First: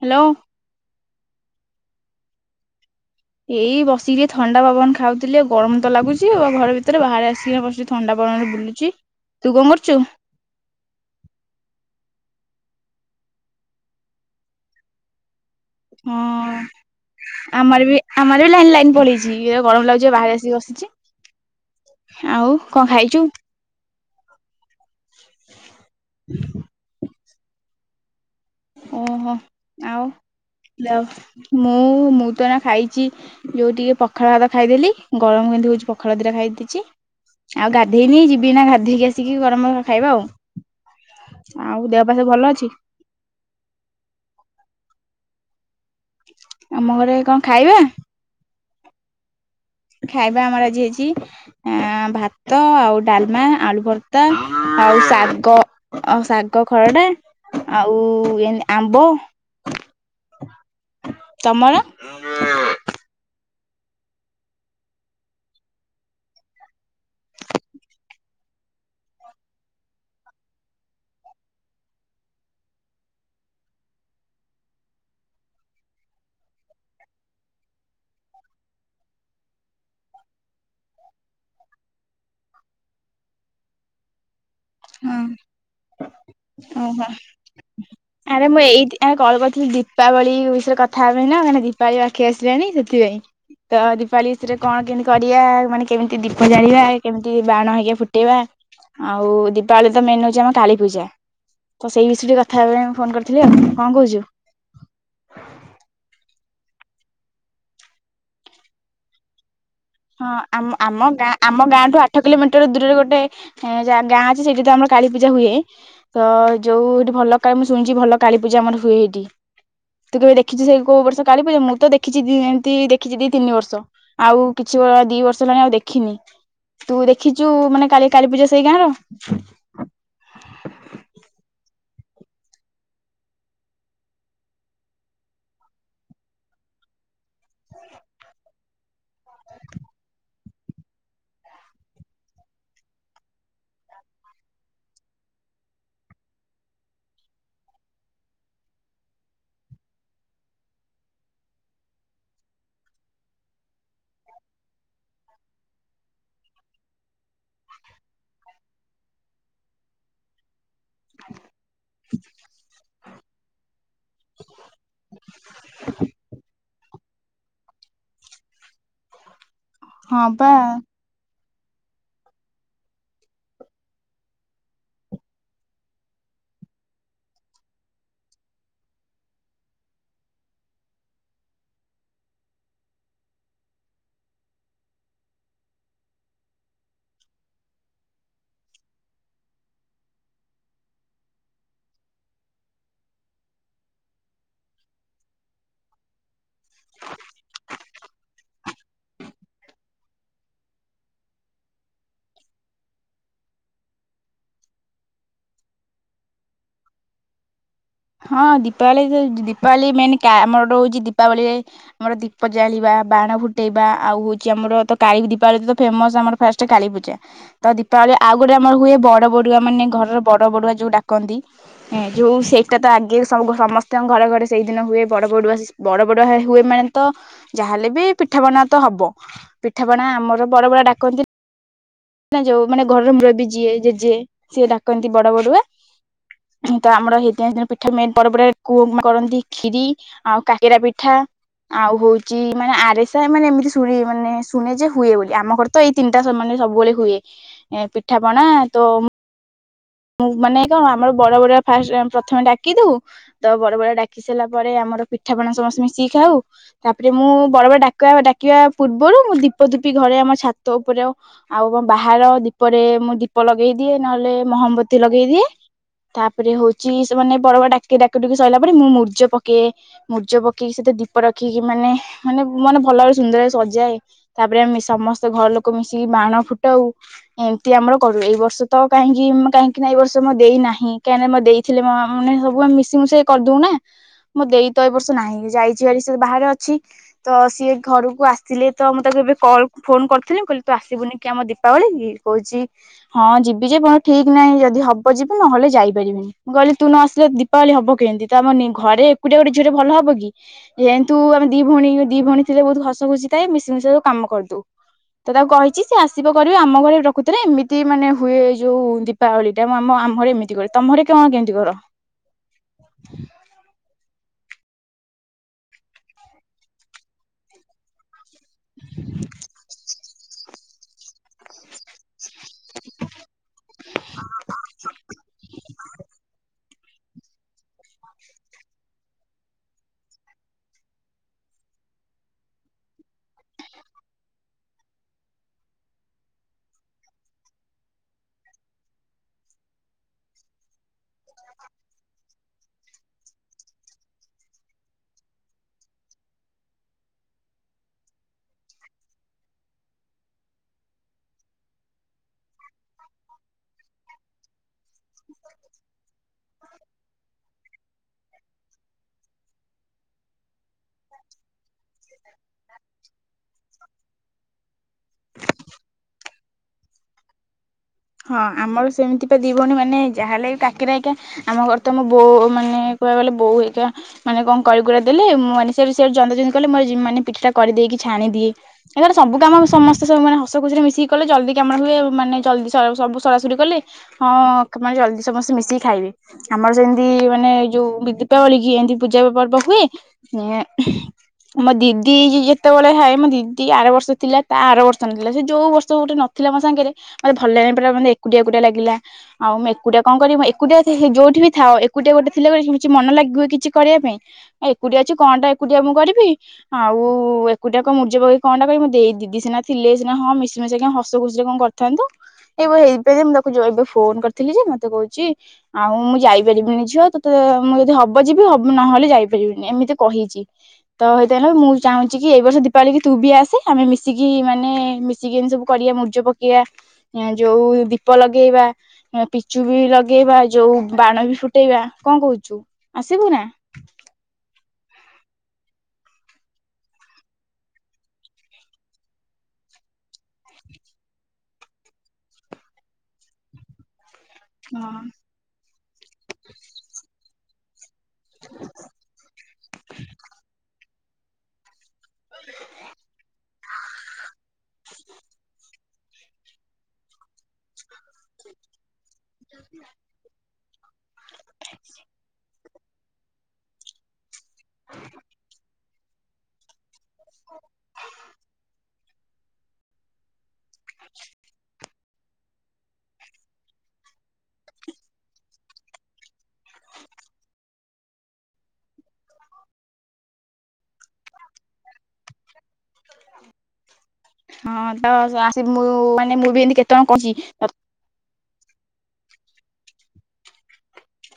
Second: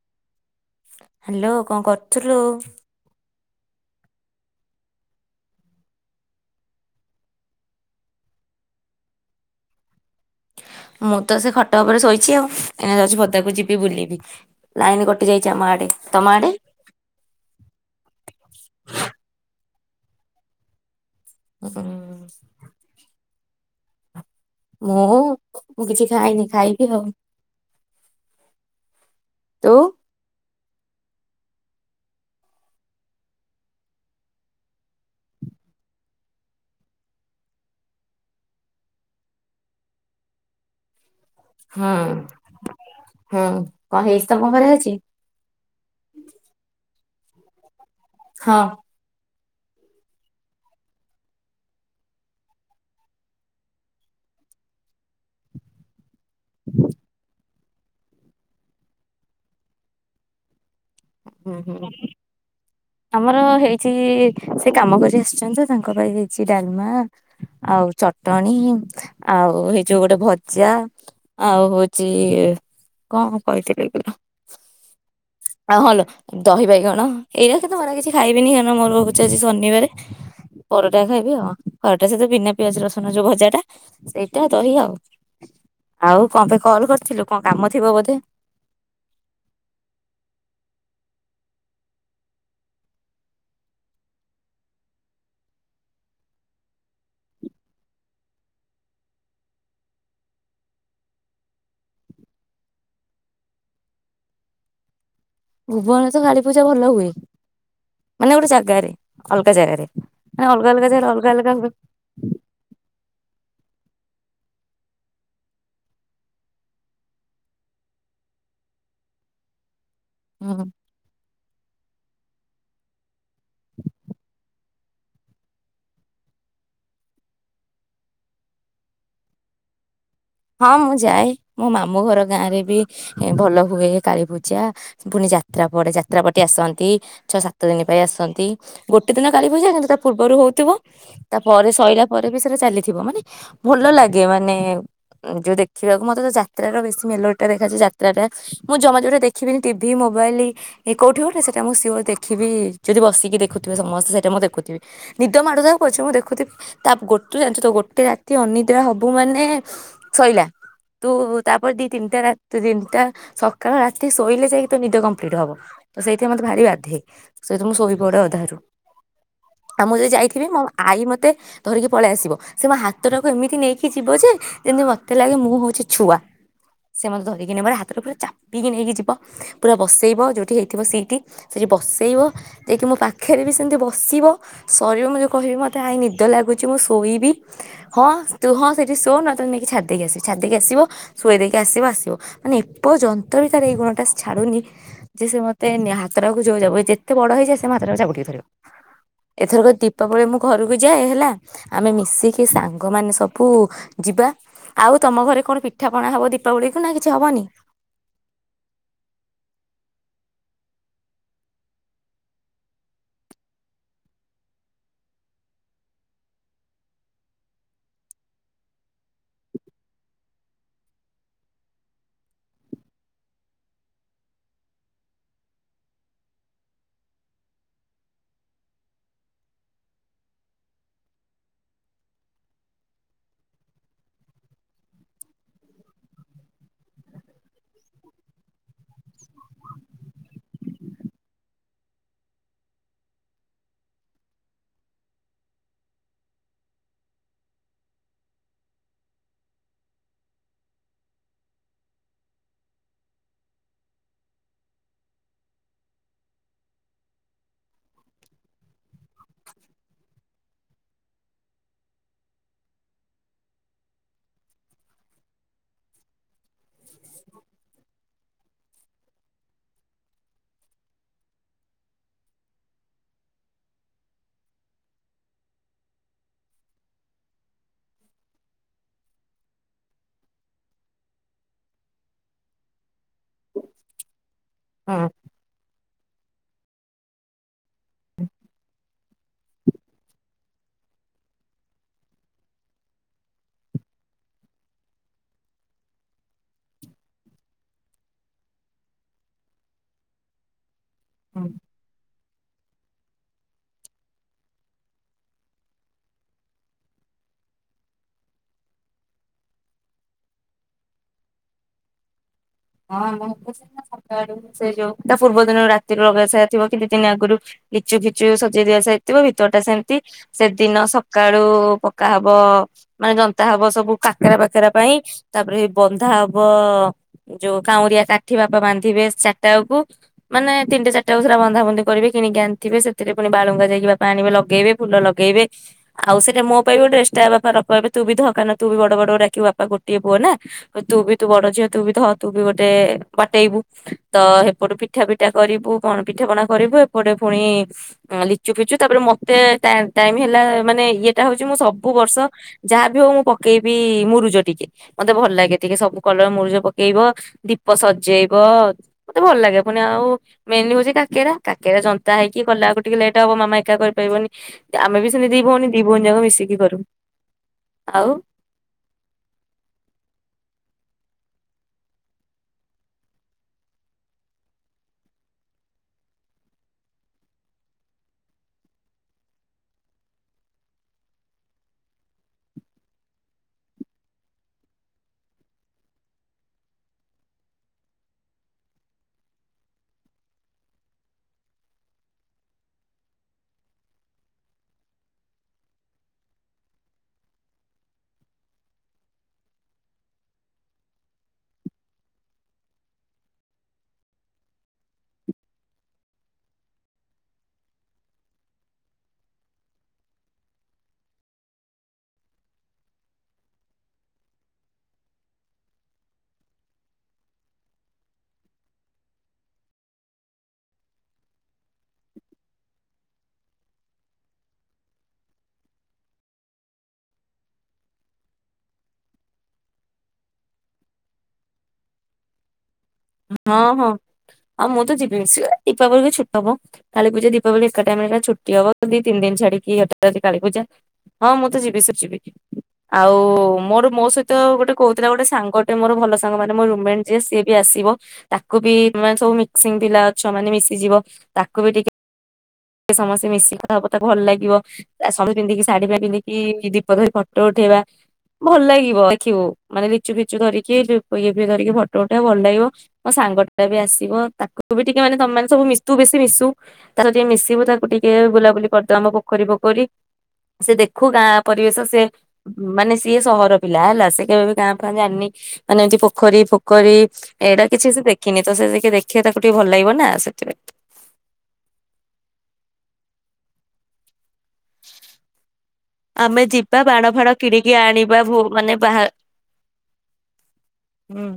Hello. Hello କଣ କରଥୁଲୁ? ଏଇ ବସିକି ଟିକେ ଥଣ୍ଡା ପବନ ଖାଉଥିଲି ଆଉ ଗରମ ତ ଲାଗୁଚି, ଆଉ ଘର ଭିତରେ ବାହାରେ ଆସିକି ବସି ଥଣ୍ଡା ପବନରେ ବୁଲୁଚି, ତୁ କଣ କରୁଚୁ? ମୁଁ ତ ସେ ଖଟ ଉପରେ ଶୋଇଚି ଆଉ, ଏଇନା ଯାଉଚି ପଦାକୁ ଯିବି ବୁଲିବି, ଲାଇନ୍ କଟି ଯାଇ ହଁ ଆମର ବି ଆମର ବି ଲାଇନ୍ ଲାଇନ୍ ପଳେଇଚି, ଇଏ ଗରମ ଲାଗୁଚି ପା ବାହାରେ ଆସିକି ହୁଁ, ବସିଚି। ଆଉ କଣ ଖାଇଚୁ? ମୁଁ ମୁଁ କିଛି ଖାଇନି ଖାଇବି ଆଉ। ଓହୋ ତୁ? ଆଉ। ଯାଅ ମୁଁ ମୁଁ ତ ଏଇନା ଖାଇଚି ଯୋଉ ଟିକେ ପଖାଳ ଭାତ ଖାଇଦେଲି ଗରମ କେମିତି ହଉଚୁ ପଖାଳ ଦିଟା ଖାଇ ଦେଇଚି, ଆଉ ଗାଧେଇନି ଯିବି ଏଇନା ଗାଧେଇକି ଆସିକି ଗରମ ଗରମ ଖାଇବା ଆଉ। ଆଉ ହୁଁ ଦେହ ପା ସବୁ ଭଲ ଅଛି? ହୁଁ କଣ ହେଇଚି ତମ ଘରେ ଆଜି? ଆମ ଘରେ କଣ ଖାଇବା? ହଁ। ଖାଇବା ଆମର ଆଜି ହେଇଚି ଏଁ, ଭାତ ଆଉ ଡାଲମା, ଆଳୁ ଭର୍ତ୍ତା, ଆଉ ଶାଗ ଆଉ ଶାଗ ଖରଡ଼ା। ଆଉ ଏନ୍ ଆମ୍ବ। ହୁଁ ତମର? ହୁଁ ଆମର ହେ ଚି ସେ କାମ କରି ଆସିଛନ୍ତି ତ ତାଙ୍କ ପାଇଁ ହେଇଚି ଡାଲମା ଆଉ ଚଟଣି ଆଉ ହେଇ ଯୋଉ ଗୋଟେ ଭଜା ଆଉ ହଉଚି କଣ କହିଥିଲିି ୟୁ ନ ଆଉ ହଁ ଲୋ ଦହିିବାଇଗଣ ଏଉରା କେତେ ମୋର ଆଉ କିଛି ଖାଇବିନି କାଇଁ ନା ମୋର ହଉଚି ଆଜି ଶନିବାରେ ପରଟା ଖାଇବି ଆଉ ପରଟା ସହିତ ବିନା ପିଆଜ ରସୁଣ ଯୋଉ ଭଜାଟା ସେଇ ହଁ କଣ ପାଇଁ କଲ୍ ଓହୋ କରିଥିଲୁ କଣ କାମ ଥିବ ବୋଧେ? ଆରେ ମୁଁ ଏଇଥି ପାଇଁ କଲ୍ କରିଥିଲି ଦୀପାବଳି ଯୋଉ ବିଷୟରେ କଥା ହବା ପାଇଁ ନା କାଇଁ ନା ଦୀପାବଳି ପାଖେଇ ଆସିଲାଣି ସେଥିପାଇଁ ତ ଦୀପାବଳି ବିଷୟରେ କଣ କେମିତି କରିଆ? ମାନେ କେମିତି ଦୀପ ଜାଳିବା? କେମିତି ବାଣ ହେଇକା ଫୁଟେଇବା ଆଉ ଦି ପାଳି ତ ମେନ୍ ହଉଚି ଆମ କାଳୀ ପୂଜା ତ ସେଇ ବିଷୟରେ ଟିକେ କଥା ହେବା ପାଇଁ ମୁଁ ଫୋନ୍ କରିଥିଲି ଆଉ କଣ କହୁଚୁ? ଭୁବନରେ ତ କାଳୀପୂଜା ଭଲ ହୁଏ, ମାନେ ଗୋଟେ ଜାଗାରେ ଅଲଗା ଜାଗାରେ। ହଁ ମାନେ ଆମ ଅଲଗା ଅଲଗା ଜାଗାରେ ଆମ ଅଲଗା ଗାଁ ଅଲଗା ଆମ ଗାଁଠୁ ଆଠ କିଲୋମିଟର ଦୂରରେ ଗୋଟେ ଏଁ, ଯା ଗାଁ ଅଛି ସେଇଠି ତ ଆମର କାଳୀପୂଜା ହୁଏ, ତ ଯୋଉ ଏଠି ଭଲ କାଏ ମୁଁ ଶୁଣିଚି ଭଲ କାଳୀପୂଜା ଆମର ହୁଏ ଏଇଟି। ତୁ କେବେ ହୁଏ। ଦେଖିଚୁ ସେ କୋଉ ବର୍ଷ କାଳୀପୂଜା ମୁଁ ତ ଦେ କିଛିି ଦିଅନ୍ତି ଦେଖିଚି ଦି ତିନି ବର୍ଷ ଆଉ କିଛି [unintelligible] ଦି ବର୍ଷ ହେଲାଣି ଆଉ ଦେଖିନି, ତୁ ଦେଖିଚୁ ମାନେ କାଲି କାଳୀ ପୂଜା ସେଇ ଗାଁର? ହଁ ମୁଁ ଯାଏ, ମୋ ମା ମାମୁଁ ଘର ଗାଁରେ ବି ଭଲ ହୁଏ କାଳୀ ପୂଜା ପୁଣି ଯାତ୍ରା ପଡ଼େ ଯାତ୍ରା ପାଟି ଆସନ୍ତି ଛଅ ସାତ ଦିନ ପାଇଁ ଆସନ୍ତି ଗୋ ଗୋଟେ ଦିନ କାଳୀ ପୂଜା କିନ୍ତୁ ତା ପୂର୍ବରୁ ଥିବ ତାପରେ ସଇଲା ପରେ ବି ସେଟା ଚାଲିଥିବ ମାନେ ଭଲ ଲାଗେ ମାନେ ଯୋଉ ଦେଖିବାକୁ ମତେ ତ ଯାତ୍ରାର ବେଶୀ ମେଲୋଡିଟା ଦେଖାଯାଏ ଯାତ୍ରାଟା ମୁଁ ଜମା ଯୋଉଟା ଦେଖିବିନି ଟିଭି ମୋବାଇଲ କୋଉଠିି ଗୋଟେ ସେଇଟା ମୁଁ ସିଓର୍ ଦେଖିବି ଯଦି ବସିକି ଦେଖୁଥିବେ ସମସ୍ତେ ସେଇଟା ମୁଁ ଦେଖୁଥିବି ନିଦ ମାଡୁଥାଉ ପଛେ ମୁଁ ଦେଖୁଥିବି ତା ଗୋଟେ ଜାଣିଚୁ ତ ଗୋଟେ ରାତି ଅନିଦ୍ରା ହବୁ ମାନେ ସଇଲା ତୁ ତାପରେ ଦି ତିନିଟା ରାତି ତିନିଟା ସକାଳ ରାତି ଶୋଇଲେ ଯାଇକି ତୋ ନିଦ କମ୍ପ୍ଲିଟ ହବ ତ ସେଇଥି ପାଇଁ ମତେ ଭାରି ବା ସେଇତ ମୁଁ ଶୋଇପଡ଼େ ଅଧାରୁ ଆଉ ମୁଁ ଯଦି ହଁ ଯାଇଥିବି ପା ମୋ ଆଈ ମତେ ଧରିକି ପଳେଇ ଆସିବ ସେ ମୋ ହାତଟାକୁ ଏମିତି ନେଇକି ଯିବ ଯେ। ଯେମିତି ମୋତେ ଲାଗେ ମୁଁ ହଉଛି ଛୁଆ ସେ ମୋତେ ଧରିକିି ନେବାରେ ହାତଟା ପୁରା ଚାପିକି ନେଇକି ଯିବ ପୁରା ବସେଇବ ଯୋଉଠି ହେଇଥିବ ସିଟି ସେଠି ବସେଇବ ଯାଇକି ମୋ ପାଖରେ ବି ସେମିତି ବସିବ ସରିବ ମୁଁ କହିବି ମୋତେ ଆାଇ ନିଦ ଲାଗୁଛି ମୁଁ ଶୋଇବି ହଁ ତୁ ହଁ ସେଠି ଶୋଇ ନହେଲେ ତତେ ନେଇ ଛାଡି ଦେଇକି ଆସିବ ଛାଡି ଦେଇକି ଆସିବ ଶୁଏଇ ଦେଇକି ଆସିବ ଆସିବ ମାନେ ଏ ପର୍ଯ୍ୟନ୍ତ ବି ତାର ଏଇ ଗୁଣ ଟା ଛାଡୁନି ଯେ ସେ ନେ ମତେ ହାତଟାକୁ ଜୋର ଜବ ଯେତେ ବଡ ହେଇଯାଏ ସେ ମୋ ହାତଟକୁ ଜାବୁଡ଼ିକି ଧରିବ ଏଥରକ ଦୀପାବଳି ମୁଁ ଘରକୁ ଯାଏ ହେଲା ଆମେ ମିଶିକି ସାଙ୍ଗ ମାନେ ସବୁ-ଉ-ଉ ଯିବା। ଆଉ ତମ ଘରେ କଣ ପିଠା ପଣା ହବ ଦୀପାବଳି କୁ ନା କିଛି ହବନି। ହଁ ଦୀପାବଳି ଦୀପାବଳି ମେନ୍ ଆମର ଗୋଟ ହଉଛି ଦୀପାବଳିରେ ଆମର ଦୀପ ଜାଳିବା ବାଣ ଫୁଟେଇବା। ଆଉ ହଉଛି ଆମର ତା ଦୀପାବଳି ତ ଫେମସ ଆମର ଫାଷ୍ଟ କାଳୀପୂଜା। ତ ଦୀପାବଳି ଆଉ ଗୋଟେ ଆମର ହୁଏ ବଡ ବଡୁଆ ମାନେ ଘରର ବଡ ବଡୁଆ ଯୋଉ ଡାକନ୍ତି। ଯୋଉ ସେ ପିଟା ତ ଆଗେୁ ସମସ୍ତଙ୍କ ଘରେ ଘରେ ସେଇଦିନ ହୁଏ ବଡ ବଡୁଆ ବଡ ବଡୁଆ ହୁଏ ମାନେ ତ ଯାହାହଲେ ବି ପିଠାପଣା ତ ହବ। ପିଠାପଣା ଆମର ବଡ ବଡା ଡାକନ୍ତି ଯୋଉ ମାନେ ଘରର ମୂୁର ବି ଯିଏ ଜେଜେ ସିଏ ଡାକନ୍ତି ବଡ ବଡଆ। ତ ଆମର ଏଇ ଦିନ ପିଠା ମେ ପର କୁଅ କରନ୍ତି ଖ୍ଷୀରି ଆଉ କାକିରା ପିଠା ଆଉ ହଉଛି ମାନେ ଆରେସା ମାନେ ଏମିତି ଶୁଣି ମାନେ ଶୁଣେ ଯେ ହୁଏ ବୋଲି। ଆମ ଘର ତ ଏଇ ତିନଟା ମାନେ ସବୁବେଳେ ହୁଏ ପିଠାପଣା ତ ମୁଁ ମାନେ କଣ ଆମର ବଡ ବଡ ଫାଷ୍ଟ ପ୍ରଥମେ ଡାକି ଦଉ ତ ବଡ ବଡଆ ଡାକି ସାରିଲା ପରେ ଆମର ପିଠାପଣା ସମସ୍ତେ ମିଶିକି ଖାଉ। ତାପରେ ମୁଁ ବଡ ବଡ ଡା ଡାକିବା ପୂର୍ବରୁ ମୁଁ ଦୀପ ଦୂପି ଘରେ ଆମ ଛାତ ଉପରେ ଆଉ ବାହାର ଦୀପରେ ମୁଁ ଦୀପ ଲଗେଇ ଦିଏ। ନହେଲେ ମହବ ତି ଲଗେଇଦିଏ ତାପ ତାପରେ ହଉଛି ସେମାନେେ ବଡ ବଡିଆ ଡାକି ଡୁକି। ସରିଲା ପରେ ମୁଁ ମୁୂର୍ଜ ପକେଇଏ। ମୁୂର୍ଜ ପକେଇକି ସେତେ ଦୀପ ରଖିକି ମାନେ ମାନେ ମାନେ ଭଲ ଭ ସୁନ୍ଦର ସଜାଏ। ତାପରେ ଆମେ ସମସ୍ତେ ଘର ଲୋକ ମିଶିକି ବାଣ ଫୁଟାଉ। ଏମିତି ଆମର କରୁ ଏଇ ବର୍ଷ ତ କାହିଁକି କାହିଁକି କି ଏ ବର୍ଷ ମୋ ଦେଇ ନାହିଁ। କାହିଁକନା ମ ଦେଇଥିଲେ ମାନେ ସବୁ ଆ ମି ମୁଁ ସେ କରିଦଉ ନା ମୋ ଦେଇ ତ ଏ ବର୍ଷ ହୁଁ ନାହିଁ। ଯାଇଛି ବାହାରେ ଅଛି। ତ ସିଏ ଘରକୁ ଆସିଲେ ତ ମୁଁ ତାକୁ ଏବେ କଲ ଫୋନ କରିଥିଲି କହିଲି ତୁ ଆସିବୁନି କି ଆମ ଦୀପାବଳି କହୁଛି ହଁ ଯିବି ଯେ ଠିକ ନାହିଁ ଯି ହବ ଯିବି ନହେଲେ ଯାଇପାରିବିନି। ମୁଁ କହିଲି ତୁ ନ ଆସିଲେ ଦୀପାବଳି ହବ କେମିତି। ତାମାନେ ଘରେ ଏକୁଟିଆ ଗୋଟେଝଅରେ ଭଲ ହବ କି। ଯେହେତୁ ହୁଁ ଆମେ ଦି ଭଣୀ ଦି ଭଣୀ ଥିଲେ ବହୁତ ହସ ଖୁସି ଥାଏ ମିଶି ମିଶାଇୁ କାମ କରିଦଉ। ତ ତାକୁ କହିଛି ସେ ଆସିବ କରିବ ଆମ ଘରେ ପ୍ରକୁତରେ ଏମିତି ମାନେ ହୁଏ ଯୋଉ ଦୀପାବଳି ଏଇଟା ମୁଁ ଆମ ଆମ ଘରେ ଏମିତି କରେ। ତମ ଘରେ କଣ କେମିତି କର? ହଁ ମୁ ସେ ଯୋଉ ତା ପୂର୍ବ ଦିନରୁ ରାତିରୁ ରଗା ସା ଥିବ କିଛି ଦିନ ଆଗରୁ ଲିଚୁ [inaudible] ସଜେଇ ଦିଆ ସାରଥିବ ଭିତର ଟା ସେମିତି। ସେଦିନ ସକାଳୁ ପକା ହବ ହବ ମାନେ ଜନ୍ତା ହବ ସବୁ କାକେରା ପାକେରା ପାଇଁ। ତାପରେ ସେ ବନ୍ଧା ହବ ଯୋଉ କାଉଁରିଆ କାଠି ବାପା ବାନ୍ଧିବେ ଚାରି ଟା ବେଳକୁ। ମାନେ ତିନଟା ଚାରି ଟା ବେଳକୁ ବନ୍ଧା ବନ୍ଧି କରିବେ କିଣିକି ଆଣିଥିବେ। ସେଥିରେ ପୁଣି ବାଳୁଙ୍ଗା ଯକି ବାପା ଆଣିବେ ଲଗେଇବେ ଫୁଲ ଲଗେଇବେ ଆଉ ସେଟା ମୋ ପାଇଁ ଗୋଟେ ଏକ୍ସଟ୍ରଆ ବାପା ରଖେଇିବବେ ତୁ ବି ଧ ତୁ ବି ବଡ ବଡଡିବ ବାପା ଗୋଟଏ ପୁଅ ନା ତୁ ବି ତୁ ବଡ ଝିଅ ତୁ ବି ଧ ତୁ ବି ଗୋଟେ ବାଟେଇବୁ। ତ ଏପଟେ ପିଠା ପିଠା କରିବୁ କଣ ପିଠା ପଣା କରିବୁ। ଏପଟେ ପୁଣି ଲିଚୁ ଫିଚୁ ତାପରେ ମତେ ଟାଇମ ହେଲା ମାନେ ଇଏଟା ହଉଛି ମୁଁ ସବୁ ବର୍ଷ ଯାହା ବି ହଉ ମୁଁ ପକେଇବି ମୁରୁଜ ଟିକେ। ମତେ ଭଲ ଲାଗେ ଟିକେ ସବୁ କଲର ମୁରୁଜ ପକେଇ ପକେଇବ ଦୀପ ସଜେଇବ ମତେ ଭଲ ଲାଗେ ପୁଣି ଆଉ ମେନଲି ହଉଛି କାକେରା କାେରା ଜନ୍ତା ହେଇକି କଲା ଆକୁ ଟିକେ ଲେଟ୍ ହବ ମାମା ଏକା କରିପାରିବନି ଆମେ ବି ସେମି ଦି ବଉଣୀ ଦି ଭଉଣୀ ଯାକ ମିଶିକି କରୁ ଆଉ ହଁ ଆମର ସେମିତି ତ ଦି ଭଉଣୀ ମାନେ ଯାହା ହେଲେ କି କାକେରା ଆମ ଘରେ ତ ମୋ ବୋଉ ମାନେ କୁହାକୁ ଗଲେ ବୋଉ ହେ ମାନେ କଣ କରିଗୁଡା ଦେଲେ ମୁଁ ମାନେ ସେ ଜନ୍ଦ ଜନ୍ଦି କଲେ ମ ମାନେିଠାଟା କରିଦେଇକି ଛାଣିଦିଏ ସବୁ କାମ ସମସ୍ତ ସବୁ ମାନେ ହସ ଖୁସିରେ ମିଶିକିଲେ ଜଲଦିାମ ହୁଏ ମାନେ ଜଲଦି ସବୁ ସରାସରି କଲେ ହଁ ମାନେ ଜଲ୍ଦି ସମସ୍ତେ ମିଶିକି ଖାଇବେ ଆମର ସେମିତି ମାନେ ଯୋଉ ଦୀପାବଳି କି ଏମତି ପୂଜା ପର୍ବ ହୁଏ ମୋ ଦିଦି ଯେତେବେଳେ ଖାଏ ମୋ ଦିଦି ଆର ବର୍ଷ ଥିଲା ତା ଆର ବର୍ଷ ନଥିଲା ସେ ଯୋଉ ବର୍ଷ ଗୋଟେ ନଥିଲା ମୋ ସାଙ୍ଗରେ ମେ ଭଲ ଲାଗି ପ ମୋେ ଏକୁଟିଆ ଏକୁଟିଆ ଲାଗିଲା ଆଉ ମୁଁ ଏକୁଟିଆ କଣ କରିବି ଏକୁଟିଆ ଯୋଉଠି ବି ଥା ଏକୁଟିଆ ଗୋଟେ ଥିଲେ କିଛି ମନ ଲାଗିବୁଏ କିଛି କରିବା ପାଇଁ ଆଉ ଏକୁଟିଆ ଅଛି କଣଟା ଏକୁଟିଆ ମୁଁ କରିବି ଆଉ ଏକୁଟଆ କଣ ମୂର୍ଜ ପି କଣା କରିବି ମ ଦିଦି ସିନା ଥିଲେ ସିନା ହଁ ମିଶି ମିଶାଇ ହସ ଖୁସିରେ କଣ କରିଥାନ୍ତୁ। ଏବେ ହେଇପ ମୁଁ ଦେଖଛି ଏବେ ଫୋନ କରିଥିଲି ଯେ ମତେ କହୁଛି ଆଉ ମୁଁ ଯାଇପାରିବିନି ଝିଅ ତୋତେ ମୁଁ ଯଦି ହବ ଯିବି ନହେଲେ ଯାଇପାରିବିନି ଏମିତି କହିଛି ତ ହେତ ମୁଁ ଚାହୁଁଛି କି ଏଇ ବର୍ଷ ଦୀପାଳି ତୁ ବି ଆସେ ଆମେ ମିଶିକି ମାନେ ମିଶିକି ଏମତି ସବୁ କରିବା ମୂଜ ପକେଇବା। ଯୋଉ ଦୀପ ଲଗେଇବା ପିଚୁ ବି ଲଗେଇବା ଯୋଉ ବାଣ ବି ଫୁଟେଇବା କଣ କହୁଛୁ? ଆସିବୁ ନା? ହଁ ହଁ। ହଁ ମୁଁ ତ ଯିବି ଦୀପାବଳି ଛୁଟ ହବ କାଳୀ ପୂଜା ଦୀପାବଳି ଏକା ଟାଇମ ରେ ଛୁଟି ହବ ଦି ତିନି ଦିନ ଛାଡିକିଟି କାଳ ପୂଜା ହଁ ମୁଁ ତ ଯିବି ସେ ଯିବି ଆଉ ମୋର ମୋ ସହିତ। ତ ଗୋଟେ ହଁ କହୁଥିଲା ଗଟେ ସାଙ୍ଗ ଟେ ମୋର ଭଲ ସାଙ୍ଗ ମାନେ ମୋ ରୁମେଟ ଯିଏ ସି ବି ଆସିବ। ତାକୁ ବି ମାନେ ସବୁ ମିକ୍ସିଂ ପିଲା ଅଛ ମାନେ ମିଶିଯିବ। ତାକୁ ବି ଟିକେ। ସେ ସମସ୍ତେ ମିଶିକି କଥା ହବ ତାକୁ ଭଲ ଲାଗିବ ସବୁ ପିନ୍ଧିକି ଶାଢୀ ପା ପିନ୍ଧିକି ଦୀପ ଧରି ଫଟୋ ଉଠେଇବା ଭଲ ଲାଗିବ। ଖିବୁ ମାନେ ଲିଚୁ ଫିଚୁ ଧରି କିଏ ଦୀପ [unintelligible] ଧରିକି ଫଟୋ ଉଠେଇବ ଭଲ ଲାଗିବ ମୋ ସାଙ୍ଗ ଟା ବି ଆସିବ ତାକୁ ବି ଟିକେ ମାନେ ତମେ ମାନେ ସବୁ ମିଶ ତୁ ବେଶି ମିଶୁ ତାର ଟିକେ। ଦେଖିବୁ ତାକୁ ଟିକେ ବୁଲାବୁଲି କରିଦେବା ଆମ ପୋଖରୀ ଫୋଖରୀ ସେ ଦେଖୁ ଗାଁ ପରିବେଶ ସେ ମାନେ ସିଏ ସହର ପିଲା ହେଲା ସେ କେବେ ବି ଗାଁ ଫାଁ ଜାଣିନି ମାନେ ଏମିତି ପୋଖରୀ ଫୋଖରୀ ଏଇଟା କିଛି ସେ ଦେଖିନି ତ ସେ ଦେଖେ ତାକୁ ଟିକେ ଭଲ ଲାଗିବ ନା ସେଥିପାଇଁ। ହଁ ତ ଆସିବୁ ମୁଁ ମାନେ ଆମେ ମୁଁ ବି ଏମିତି ଯିବା କେତେ ଜଣ ବାଣ କହିଛି ଫାଣ କିଣିକି ଆଣିବା ଭୁ ମାନେ ବାହା ହୁଁ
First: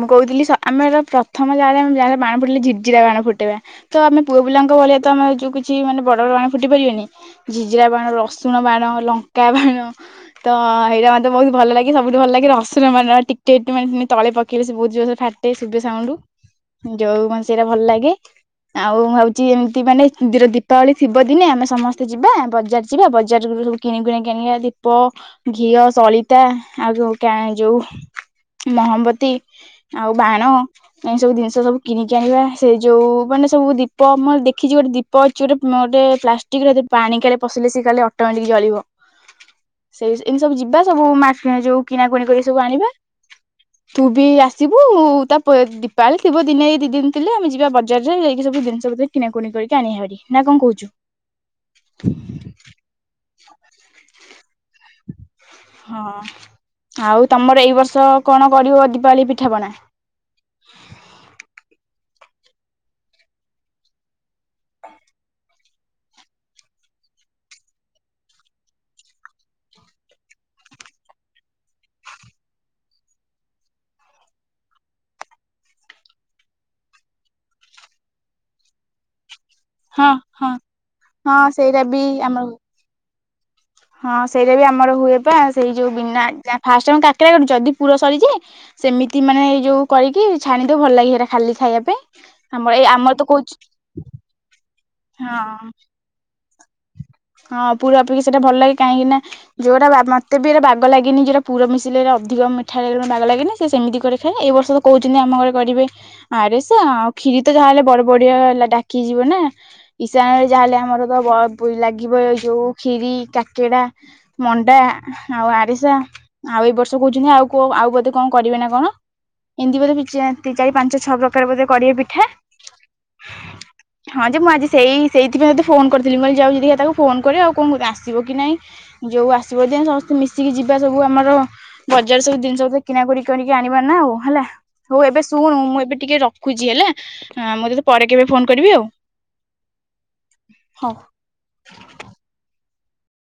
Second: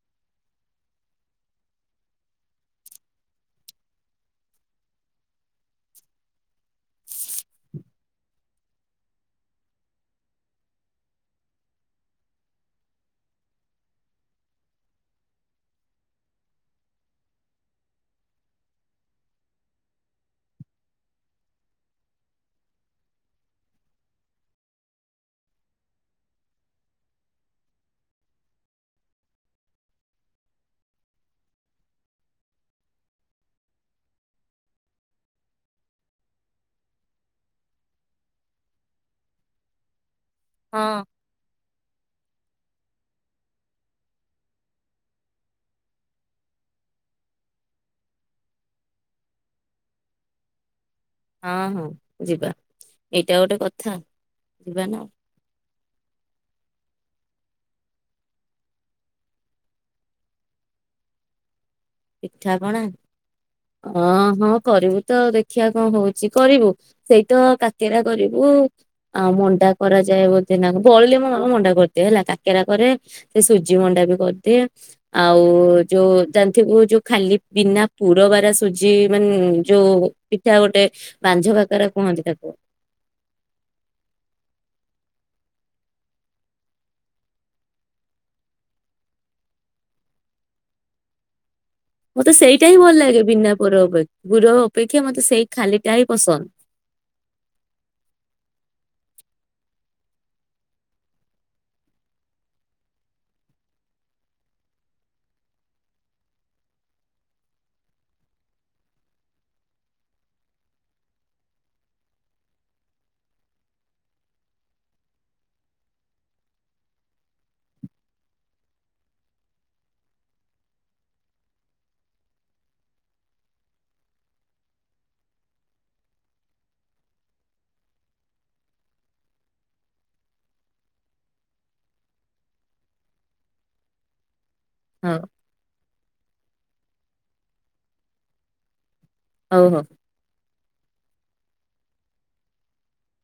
ମୁଁ କହୁଥିଲି ଆମର ପ୍ରଥମ ଯାଲେ ଯାହାର ବାଣ ଫୁଟିଲ ଝିଜିରା ବାଣ ଫୁଟେଇବା ତ ଆମେ ପୁଅ ପିଲାଙ୍କ ଭଳିଆ ତ ଆମେ ଯୋଉ କିଛି ମାନେ ବଡ ବଡ ବାଣ ଫୁଟି ପାରିବେନି ଝିଝିରିଆ ବାଣ ରସୁଣ ବାଣ ଲଙ୍କା ବାଣ ତ ଏଇଟା ମୋତେ ବହୁତ ଭଲ ଲାଗେ ସବୁଠୁ ଭଲ ଲାଗେ ରସୁଣ ବାଣ ଟିକେ ଟେ ମାନେ ତଳେ ଖିଲ ସେ ବହୁତ ଜୋରସେ ଫାଟେ ଶୁବେ ସାଉଣ୍ଡ ଯୋଉ ମାନେ ସେଇଟା ଭଲ ଲାଗେ ଆଉ ଭାବୁଛି ଏମିତି ମାନେ ଦୀପାବଳି ଥିବ ଦିନେ ଆମେ ସମସ୍ତେ ଯିବା ବଜାର ଯିବା ବଜାର ସବୁ କିଣିକୁଣି କି ଆଣିବା ଦୀପ ଘିଅ ସଳିତା ଆଉ ଯୋଉ କ୍ୟା ଯୋଉ ମହମବତୀ। ଆଉ ବାଣ ଏ ସବୁ ଜିନିଷ ସବୁ କିଣିକି ଆଣିବା ସେ ଯୋଉ ମାନେ ସବୁ ଦୀପ ମୁଁର ଦେଖିଛି ଗୋଟେ ଦୀପ ଅଛି ଗୋଟେ ଗୋଟେ ପ୍ଲାଷ୍ଟିକ ପାଣି କାଲି ପଶିଲେ ସେ କା ଅଟୋମେଟିକ ଜଳିବ। ଏ ଏମତି ସବୁ ଯିବା ହଁ ସବୁ ମା ଯୋଉ କିଣାକୁଣି ସବୁ ଆଣିବା। ବି ଆସିବୁ ତା ଦୀପାଳି ଥିବ ଦିନେ ଦି ଦିନ ଥିଲେ ଆମେ ଯିବା ବଜାରରେ ଯାଇକି ସବୁ ଜିନିଷ ପତ୍ର କିଣାକୁଣି କରିକି ଆଣିବା ଭାରି ନା କଣ କହୁଛୁ? ହଁ ହଁ ଯିବା ଏଇଟା ଗୋଟେ କଥା ଯିବା ନା। ହଁ ଆଉ ତମର ଏଇ ବର୍ଷ କଣ କରିବ? ଦଲି ପିଠା ପଣା। ପିଠାପଣା ଅ ହଁ କରିବୁ ତ ଦେଖିବା କଣ ହଉଛି କରିବୁ ସେଇତ କାକେରା କରିବୁ ଆଉ ମଣ୍ଡା କରାଯାଏ ବୋଧେ ନା ବଳିଲେ ମୁ ମଣ୍ଡା କରିଦିଏ ହେଲା କାକେରା କରେ ସେ ସୁଜି ମଣ୍ଡା ବି କରିଦିଏ ଆଉ ଯୋଉ ଚା [unintelligible] ଯୋଉ ଖାଲି ବିନା ପୁରବାର ସୁଜି ମାନେ ଯୋଉ ହଁ ହଁ ପିଠା ଗୋଟେ ହଁ ବାନ୍ଝ ସେଇଟା କାକରା ବି କୁହନ୍ତି ଆମର ତାକୁ। ହଁ ସେଇଟା ବି ଆମର ହୁଏ ବା ସେଇ ଯୋଉ ବିନା ଫାଷ୍ଟମେ କାକରା କର ଯଦି ପୁର ସରିଛି ସେମିତି ମାନେ ଏଇ ଯୋଉ କରିକି ଛାଣି ଦଉ ଭଲ ଲାଗେ ସେଇଟା ଖାଲି ଖାଇବା ପାଇଁ। ମତେ ସେଇଟା ଆମର ହିଁ ଏଇ ଭଲ ଆମର ଲାଗେ ତ ବିନା କହୁଛି ପୁର ପୁର ଅପେକ୍ଷା ମତେ ସେଇ ହଁ ଖାଲିଟା ହିଁ ପସନ୍ଦ। ହଁ ପୁର ଅପେକ୍ଷା ସେଟା ଭଲ ଲାଗେ କାହିଁକି ନା ଯୋଉଟା ମତେ ବି ଏଇଟା ବାଗ ଲାଗେନି ଯୋଉଟା ପୁର ମିଶିଲେ ଅଧିକ ମିଠା ଲାଗ ବାଗ ଲାଗେନି ସେ ସେମିତି କରି ଖାଇଲେ ଏଇ ବର୍ଷ ତ କହୁଛନ୍ତି ଆମ ଘରେ କରିବେ ଆରେସ ଆଉ କ୍ଷୀ ତ ଯାହାହଲେ ବଡ ବଢିଆ ହେଲା ଡାକିଯିବ ନା ଇଶାଣ ରେ ଯାହାେଲେ ଆମର ତ ଯୋଉ ଖିରି କାକେରା ମଣ୍ଡା ଆଉ ଆରିସା ଆଉ ଏ ବର୍ଷ କହୁଛନ୍ତି ଆଉ ଆଉ ବୋଧେ କଣ କରିବେ ନା କଣ ଏମିତି ବୋ ଚାରି ପାଞ୍ଚ ଛଅ ପ୍ରକାର ବୋଧେ କରିବେ ପିଠା ହଁ ଯେ ମୁଁ ଆଜି ସେଇ ସେଇଥିପାଇଁତେ ଫୋନ କରିଥିଲି ମୁ କହିଲି ଯାଉଛି ଦେଖିଆ। ଫୋନ କରେ ଆଉ କଣ ଆସିବ କି ନାଇଁ ଯୋଉ ଆସିବ ଦ ସମସ୍ତେ ମିଶିକି ଯିବା ସବୁ ଆମର ବଜାର ସବୁ ଜିନିଷ କିଣାକଡି କରିକି ଆଣିବା ନା ଆଉ ହେଲା। ହଉ ହଁ ଏବେ ଶୁଣୁ ମୁଁ ଏବେ ଟିକେ ରଖୁ ରଖୁଚି ହେଲା ମୁଁ ତତେ ପରେ କେବେ ଫୋନ କରିବି ଆଉ। ହଉ ହଉ। ହଉ। [inaudible]